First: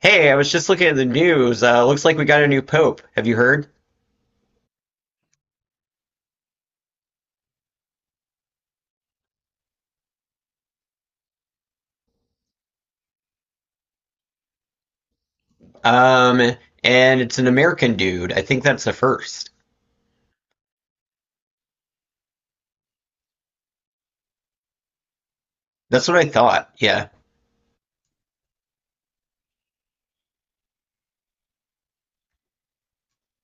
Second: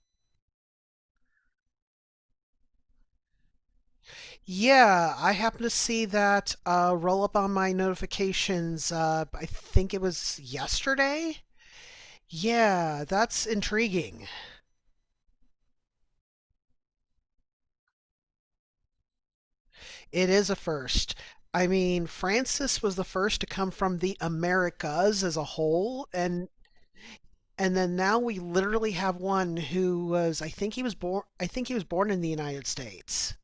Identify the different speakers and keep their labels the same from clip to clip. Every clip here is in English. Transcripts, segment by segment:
Speaker 1: Hey, I was just looking at the news. Looks like we got a new pope. Have you heard?
Speaker 2: Yeah, I happen to see that roll up on my notifications. I think it was yesterday. Yeah, that's intriguing.
Speaker 1: Um, and it's an American dude. I think that's the first.
Speaker 2: It is a first. I mean, Francis was the first to come from the Americas as a whole,
Speaker 1: That's what I
Speaker 2: and
Speaker 1: thought. Yeah.
Speaker 2: and then now we literally have one who was. I think he was born in the United States.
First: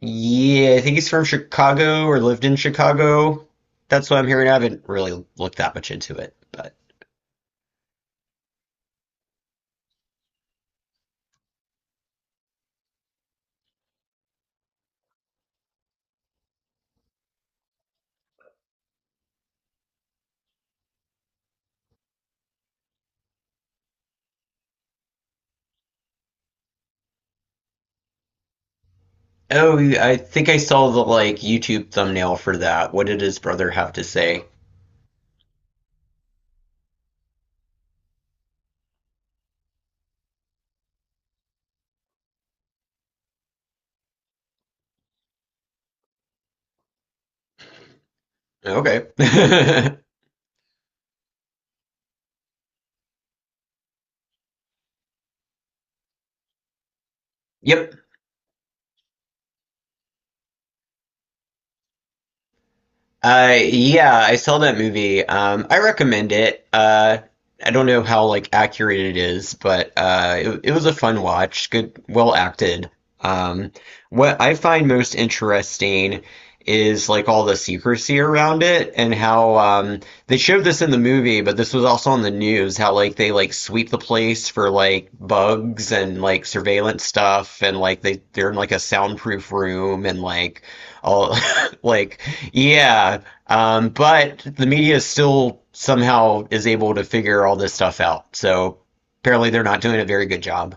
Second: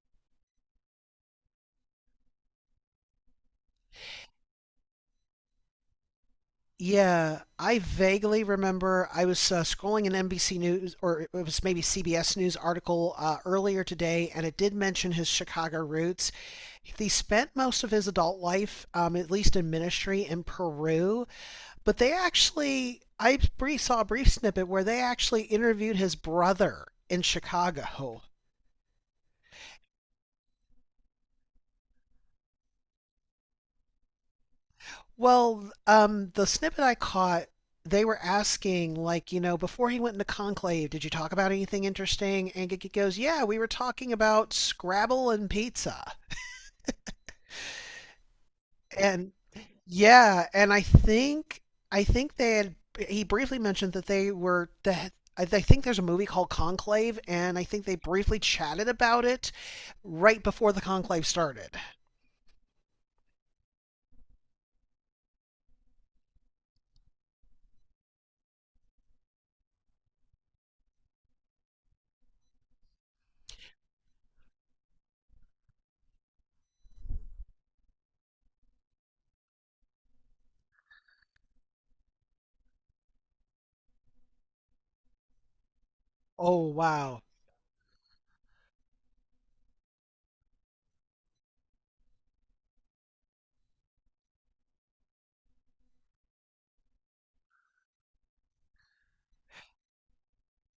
Speaker 1: Yeah, I think he's from Chicago or lived in Chicago. That's what I'm hearing. I haven't really looked that much into it, but
Speaker 2: Yeah, I vaguely remember I was scrolling an NBC News or it was maybe CBS News article earlier today, and it did mention his Chicago roots. He spent most of his adult life, at least in ministry, in Peru, but they actually, saw a brief snippet where they actually interviewed his brother in Chicago.
Speaker 1: oh, I think I saw the like YouTube thumbnail for that. What did his brother have to say?
Speaker 2: Well, the snippet I caught, they were asking, like, before he went into Conclave, did you talk about anything interesting? And Gigi goes, yeah, we were talking about Scrabble and pizza.
Speaker 1: Okay.
Speaker 2: And yeah, and I think they had he briefly mentioned that they were that I think there's a movie called Conclave, and I think
Speaker 1: Yep.
Speaker 2: they briefly chatted about it right before the conclave started.
Speaker 1: Yeah, I saw that movie. I recommend it. I don't know how like accurate it is, but it was a fun watch. Good, well acted. Um, what I find most interesting is like all the secrecy around it and how they showed this in the movie, but this was also on the news. How like they like sweep the place for like bugs and like
Speaker 2: Oh
Speaker 1: surveillance
Speaker 2: wow.
Speaker 1: stuff, and like they're in like a soundproof room and like all like yeah, but the media still somehow is able to figure all this stuff out. So apparently they're not doing a very good job.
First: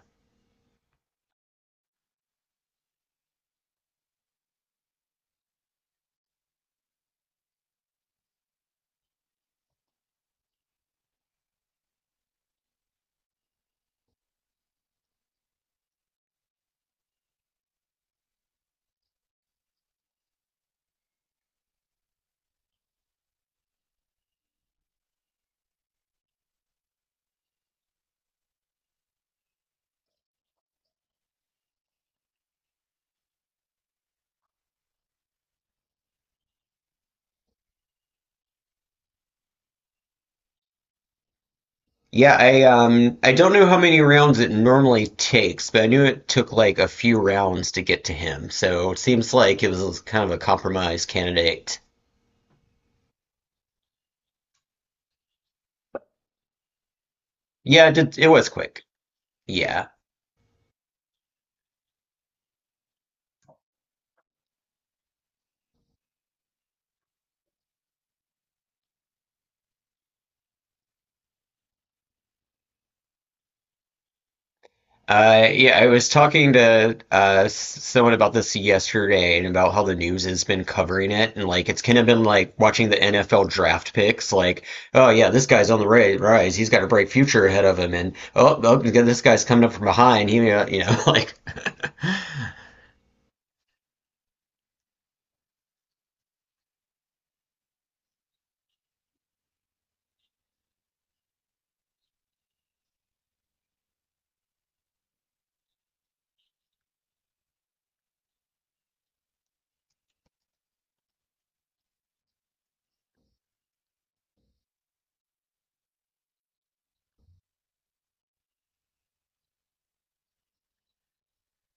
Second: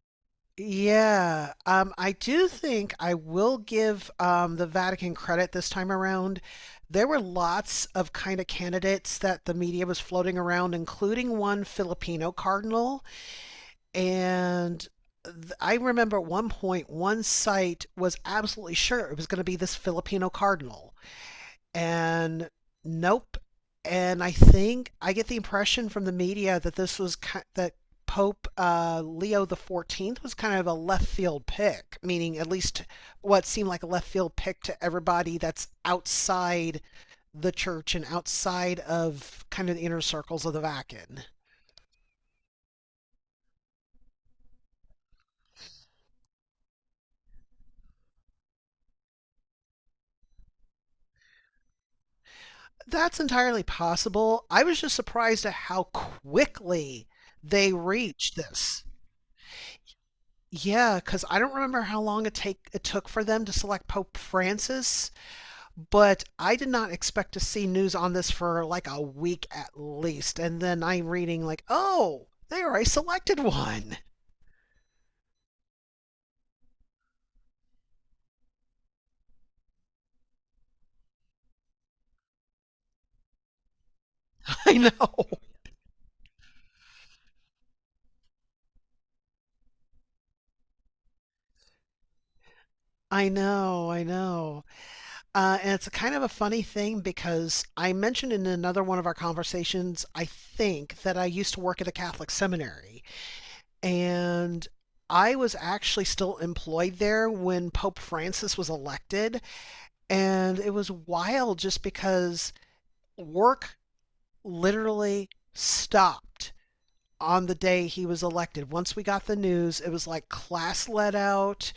Speaker 2: Yeah, I do think I will give the Vatican credit this time around. There were lots of kind of candidates that the media was floating around, including one Filipino cardinal. And I remember at one point, one site was absolutely sure it was going to be this Filipino cardinal and nope. And I think I get the impression from the media that this was that Pope Leo the XIV was kind of a left field pick, meaning at least what seemed like a left field pick to everybody that's outside the church and outside of kind of the inner circles of the Vatican.
Speaker 1: Yeah, I don't know how many rounds it normally takes, but I knew it took like a few rounds to get to him. So it seems like it was kind of a compromise candidate.
Speaker 2: That's entirely possible. I was just surprised at how quickly they
Speaker 1: Yeah, it
Speaker 2: reached
Speaker 1: was quick.
Speaker 2: this.
Speaker 1: Yeah.
Speaker 2: Yeah, because I don't remember how long it took for them to select Pope Francis, but I did not expect to see news on this for like a week at least. And then I'm reading like, oh, they already selected one.
Speaker 1: Yeah, I was talking to someone about this yesterday and about how the news has been covering it. And like, it's kind of been like watching the NFL draft picks. Like,
Speaker 2: I
Speaker 1: oh,
Speaker 2: know.
Speaker 1: yeah, this guy's on the rise. He's got a bright future ahead of him. And oh, this guy's coming up from behind. He, may not- you know, like,
Speaker 2: I know, I know. And it's a kind of a funny thing because I mentioned in another one of our conversations, I think, that I used to work at a Catholic seminary. And I was actually still employed there when Pope Francis was elected. And it was wild just because work literally stopped on the day he was elected. Once we got the news, it was like class let out.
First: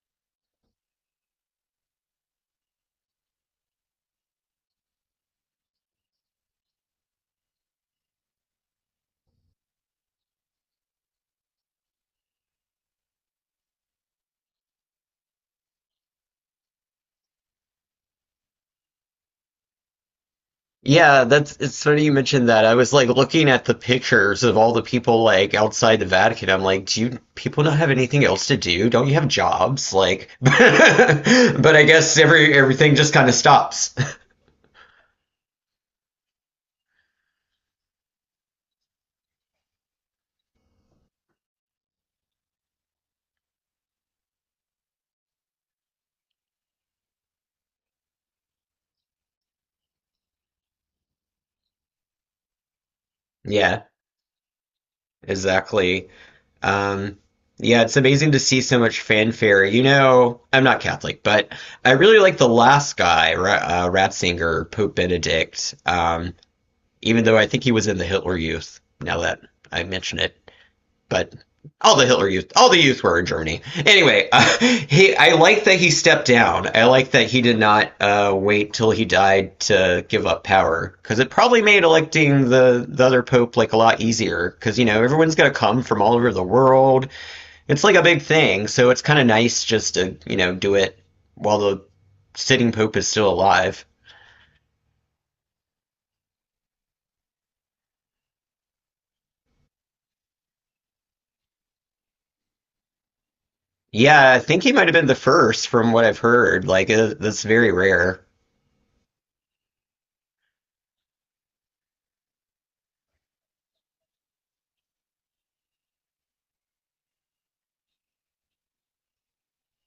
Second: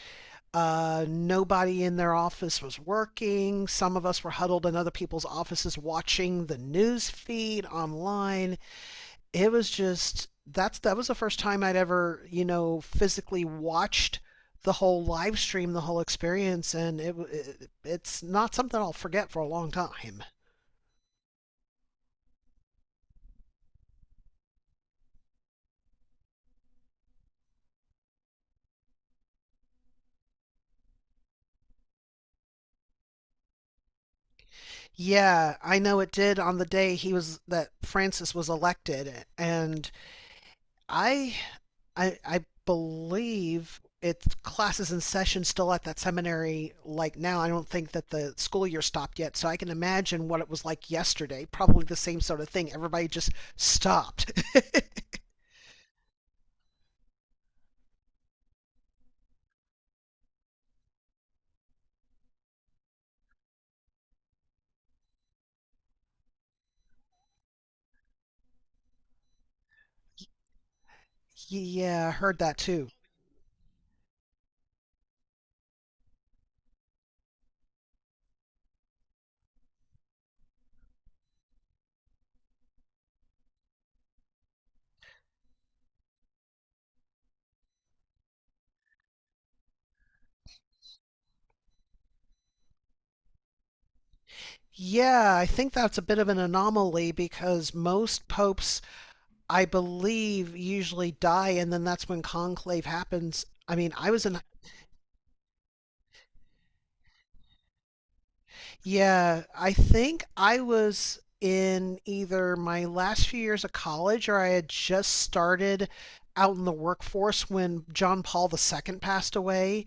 Speaker 2: Nobody in their office was working. Some of us were huddled in other people's offices watching the news feed online. It was just that's that was the first time I'd ever physically watched the whole live stream, the whole experience, and it's not something I'll forget for a long time.
Speaker 1: yeah, that's it's funny you mentioned that. I was like looking at the pictures of all the people like outside the Vatican. I'm like, do you people not have anything else to do? Don't you have jobs? Like, but I guess everything just kind of stops.
Speaker 2: Yeah, I know it did on the day he was that Francis was elected, and I, I believe it's classes and sessions still at that seminary like now. I don't think that the school year stopped yet, so I can imagine what it was like yesterday. Probably the same sort of thing. Everybody just
Speaker 1: Yeah,
Speaker 2: stopped.
Speaker 1: exactly. Um, yeah, it's amazing to see so much fanfare. You know, I'm not Catholic, but I really like the last guy, Ratzinger, Pope Benedict. Even though I think he was in the Hitler Youth. Now that I mention it. But all the
Speaker 2: Yeah, I
Speaker 1: Hitler
Speaker 2: heard
Speaker 1: Youth,
Speaker 2: that
Speaker 1: all the
Speaker 2: too.
Speaker 1: youth were in Germany. Anyway, he, I like that he stepped down. I like that he did not wait till he died to give up power because it probably made electing the other pope like a lot easier because you know everyone's gonna come from all over the world. It's like a big thing, so it's kind of nice just to you know do it while the sitting pope is still alive.
Speaker 2: Yeah, I think that's a bit of an anomaly because most popes, I believe, usually die, and then that's when conclave happens. I mean, I was
Speaker 1: Yeah,
Speaker 2: in,
Speaker 1: I think he might have been the first from what I've heard. Like that's very rare.
Speaker 2: yeah, I think I was in either my last few years of college or I had just started out in the workforce when John Paul II passed away.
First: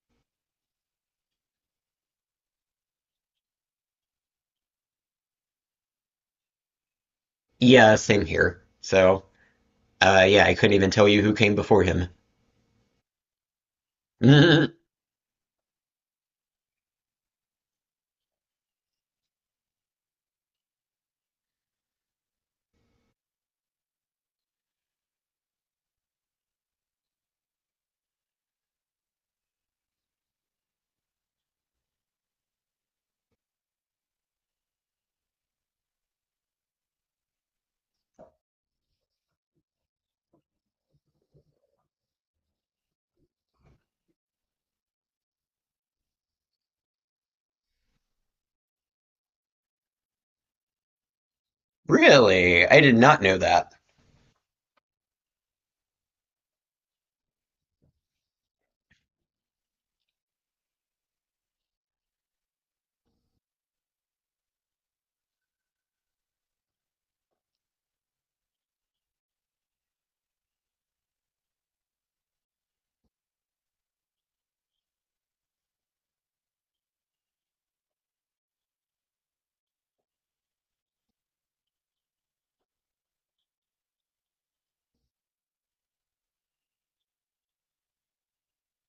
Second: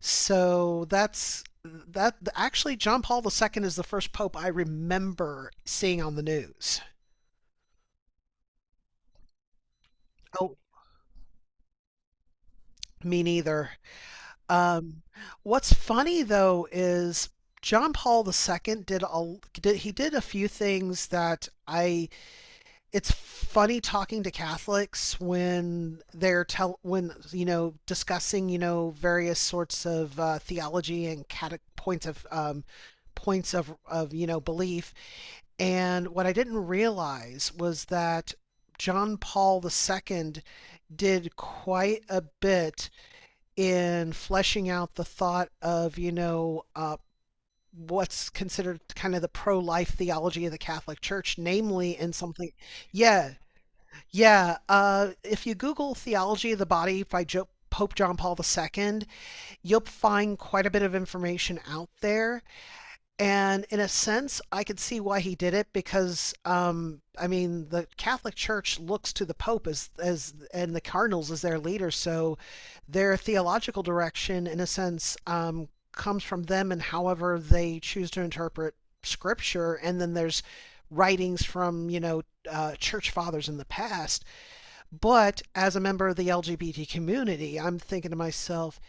Speaker 2: So that's that actually John Paul II is the first pope I remember seeing on the news.
Speaker 1: Yeah, same here. So yeah, I
Speaker 2: Oh,
Speaker 1: couldn't even tell you who came before him.
Speaker 2: me neither.
Speaker 1: Mm,
Speaker 2: Um, what's funny though is John Paul II did a few things that I it's funny talking to Catholics when they're tell when discussing various sorts of theology and points of points of belief. And what I didn't realize was that John Paul II did quite a bit in fleshing out the thought of, what's considered kind of the pro-life theology of the Catholic Church, namely in something.
Speaker 1: really? I did not
Speaker 2: Yeah,
Speaker 1: know that.
Speaker 2: yeah. If you Google theology of the body by Pope John Paul II, you'll find quite a bit of information out there, and in a sense, I could see why he did it because, I mean, the Catholic Church looks to the Pope as and the cardinals as their leader, so their theological direction, in a sense, comes from them and however they choose to interpret Scripture. And then there's writings from church fathers in the past. But as a member of the LGBT community, I'm thinking to myself,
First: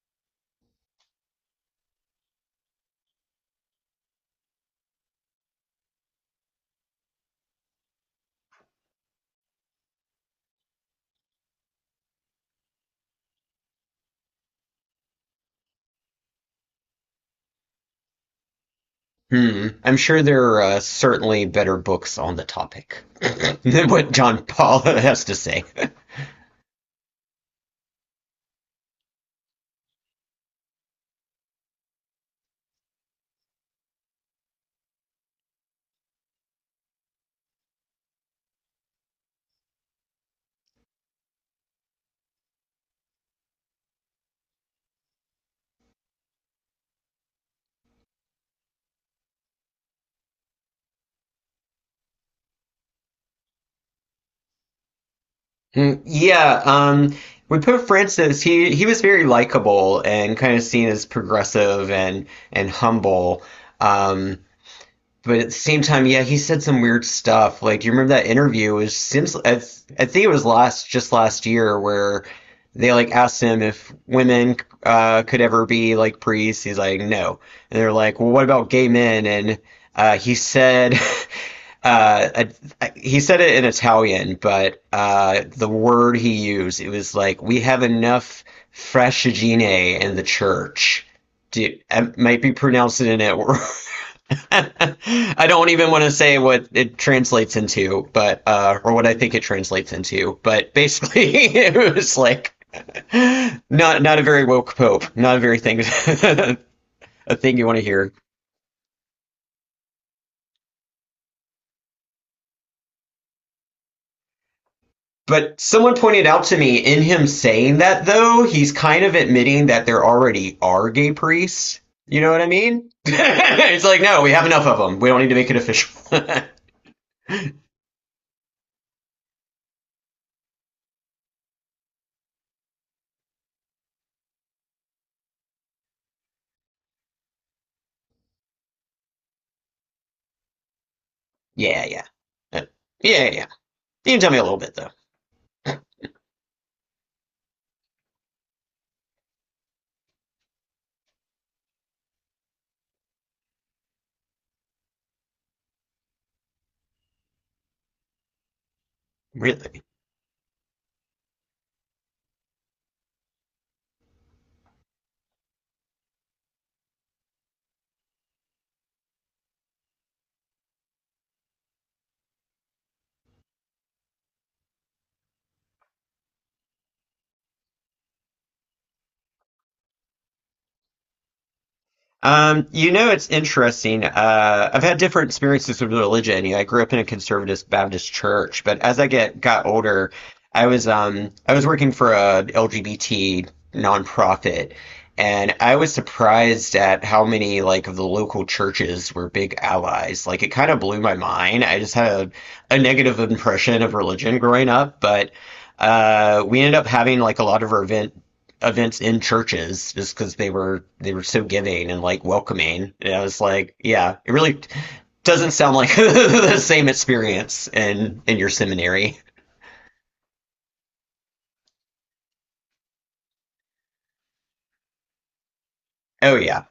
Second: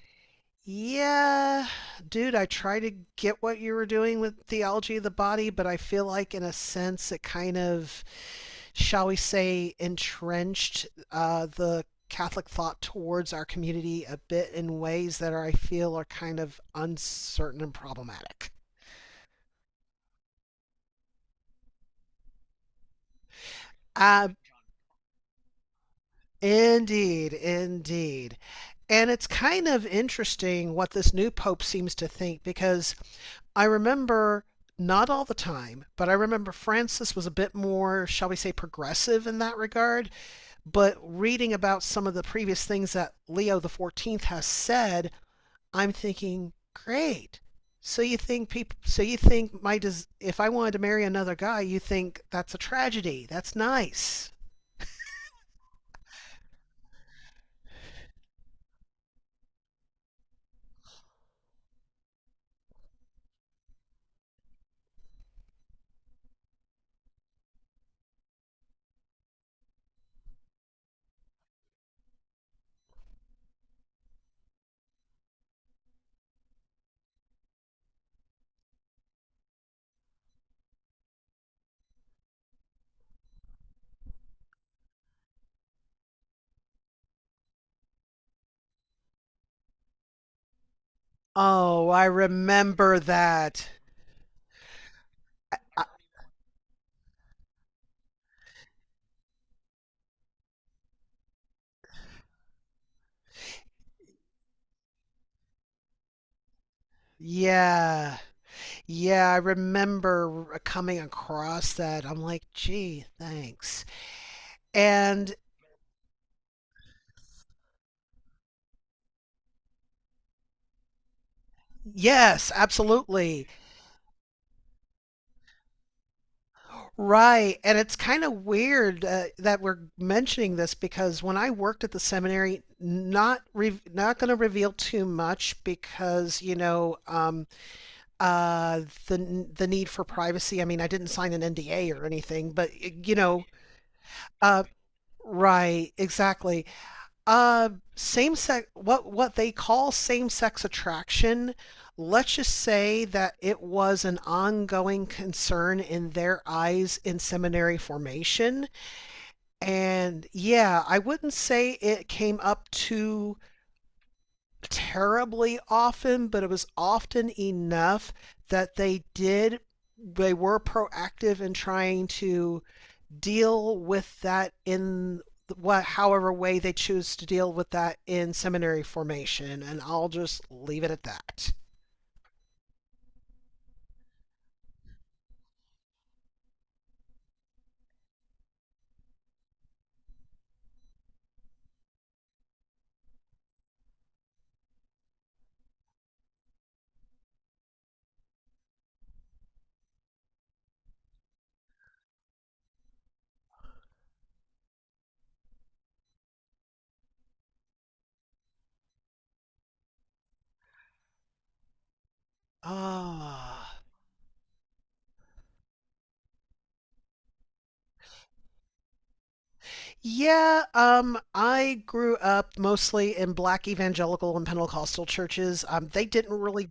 Speaker 2: yeah, dude, I try to get what you were doing with theology of the body, but I feel like, in a sense, it kind of, shall we say, entrenched the Catholic thought towards our community a bit in ways that are, I feel, are kind of uncertain and problematic.
Speaker 1: Hmm. I'm sure there are certainly better books on the topic than what
Speaker 2: Uh,
Speaker 1: John Paul has to say.
Speaker 2: indeed, indeed. And it's kind of interesting what this new pope seems to think because I remember not all the time, but I remember Francis was a bit more, shall we say, progressive in that regard. But reading about some of the previous things that Leo the XIV has said, I'm thinking, great. So you think people? So you think if I wanted to marry another guy, you think that's a tragedy? That's nice.
Speaker 1: Mm, yeah, we put Francis, he was very likable and kind of seen as progressive, and humble. Um, but at the same time, yeah, he said some weird stuff. Like, do you remember that interview? It was, seems I think it was last just last year where they like asked him if women could ever be like priests. He's like, no. And they're like, well, what about gay men? And he said. Uh, I, he said it in Italian, but the word he used, it was like, we have enough frashigine in the church. Do,
Speaker 2: Oh, I
Speaker 1: I might be
Speaker 2: remember
Speaker 1: pronouncing it at work.
Speaker 2: that.
Speaker 1: I don't
Speaker 2: I-
Speaker 1: even want to say what it translates into, but or what I think it translates into, but basically it was like not not a very woke pope, not a very thing a thing you want to hear.
Speaker 2: yeah. Yeah, I remember coming across that. I'm like, gee, thanks. And
Speaker 1: But someone pointed out to me in him saying that though, he's kind of admitting that there already are gay priests. You know what I
Speaker 2: yes,
Speaker 1: mean?
Speaker 2: absolutely.
Speaker 1: It's like no, we have enough of them. We don't need to make it official.
Speaker 2: Right. And it's kind of weird that we're mentioning this because when I worked at the seminary, not going to reveal too much because, the need for privacy. I mean, I didn't sign an
Speaker 1: Yeah,
Speaker 2: NDA
Speaker 1: yeah.
Speaker 2: or anything,
Speaker 1: Uh,
Speaker 2: but you
Speaker 1: yeah, yeah.
Speaker 2: know,
Speaker 1: Yeah. You can tell me a little
Speaker 2: uh,
Speaker 1: bit though.
Speaker 2: right, exactly. Uh, same sex, what they call same sex attraction. Let's just say that it was an ongoing concern in their eyes in seminary formation.
Speaker 1: Really.
Speaker 2: And yeah, I wouldn't say it came up too terribly often, but it was often enough that they were proactive in trying to deal with that in what however way they choose to deal with that in seminary formation, and I'll just leave it at that.
Speaker 1: You know, it's interesting. I've had different experiences with religion. You know, I grew up in a conservative Baptist church, but as I get got older, I was working for a LGBT nonprofit, and I was surprised at how many like of the local churches were big allies. Like it kind of blew my mind. I just had a negative impression of religion growing up, but we ended up having like a lot of our events in churches just because they were so giving and like welcoming. And I was like,
Speaker 2: Ah. Uh,
Speaker 1: yeah, it really doesn't sound like the same experience in your seminary.
Speaker 2: yeah, I grew up mostly in black evangelical and Pentecostal churches. They
Speaker 1: Oh
Speaker 2: didn't
Speaker 1: yeah,
Speaker 2: really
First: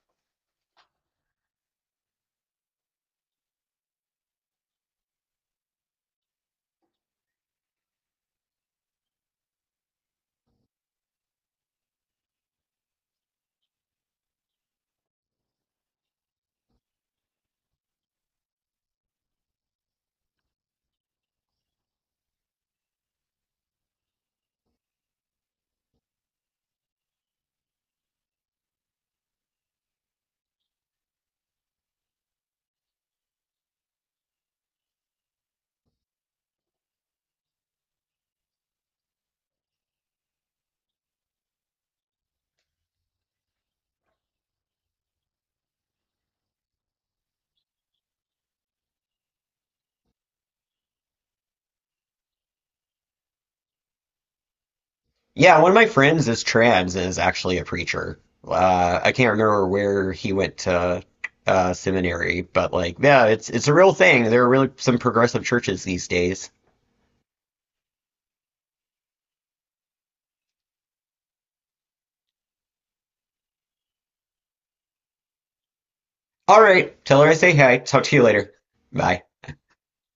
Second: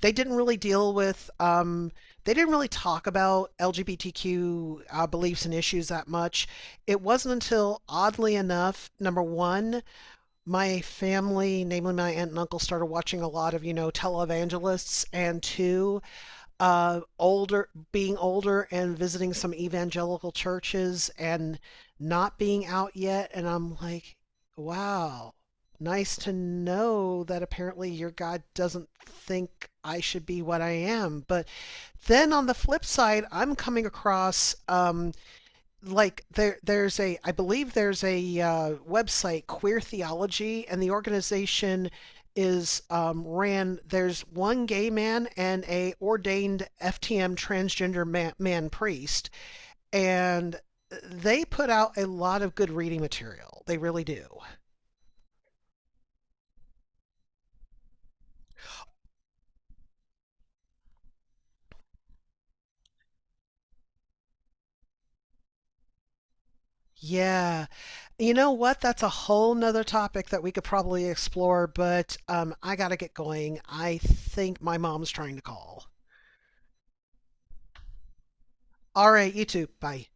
Speaker 2: they didn't really deal with um, talk about LGBTQ beliefs and issues that much. It wasn't until, oddly enough, number one, my family, namely my aunt and uncle, started watching a lot of televangelists, and two, being older and visiting some evangelical churches and not being out yet. And I'm like, wow, nice to know that apparently your God doesn't think I should be what I am. But then on the flip side, I'm coming across like there's a I believe there's a website, Queer Theology, and the organization is ran. There's one gay man and a ordained FTM transgender man priest, and they put out a lot of good reading material. They really do.
Speaker 1: yeah. One of my friends is trans and is actually a preacher. I can't remember where he went to seminary, but like, yeah, it's a real thing. There are really some progressive churches these days.
Speaker 2: Yeah. You know what? That's a whole nother topic that we could probably explore, but I got to get going. I think my mom's trying to call.
Speaker 1: All right, tell her I say hi. Talk to you later.
Speaker 2: All
Speaker 1: Bye.
Speaker 2: right, you too. Bye.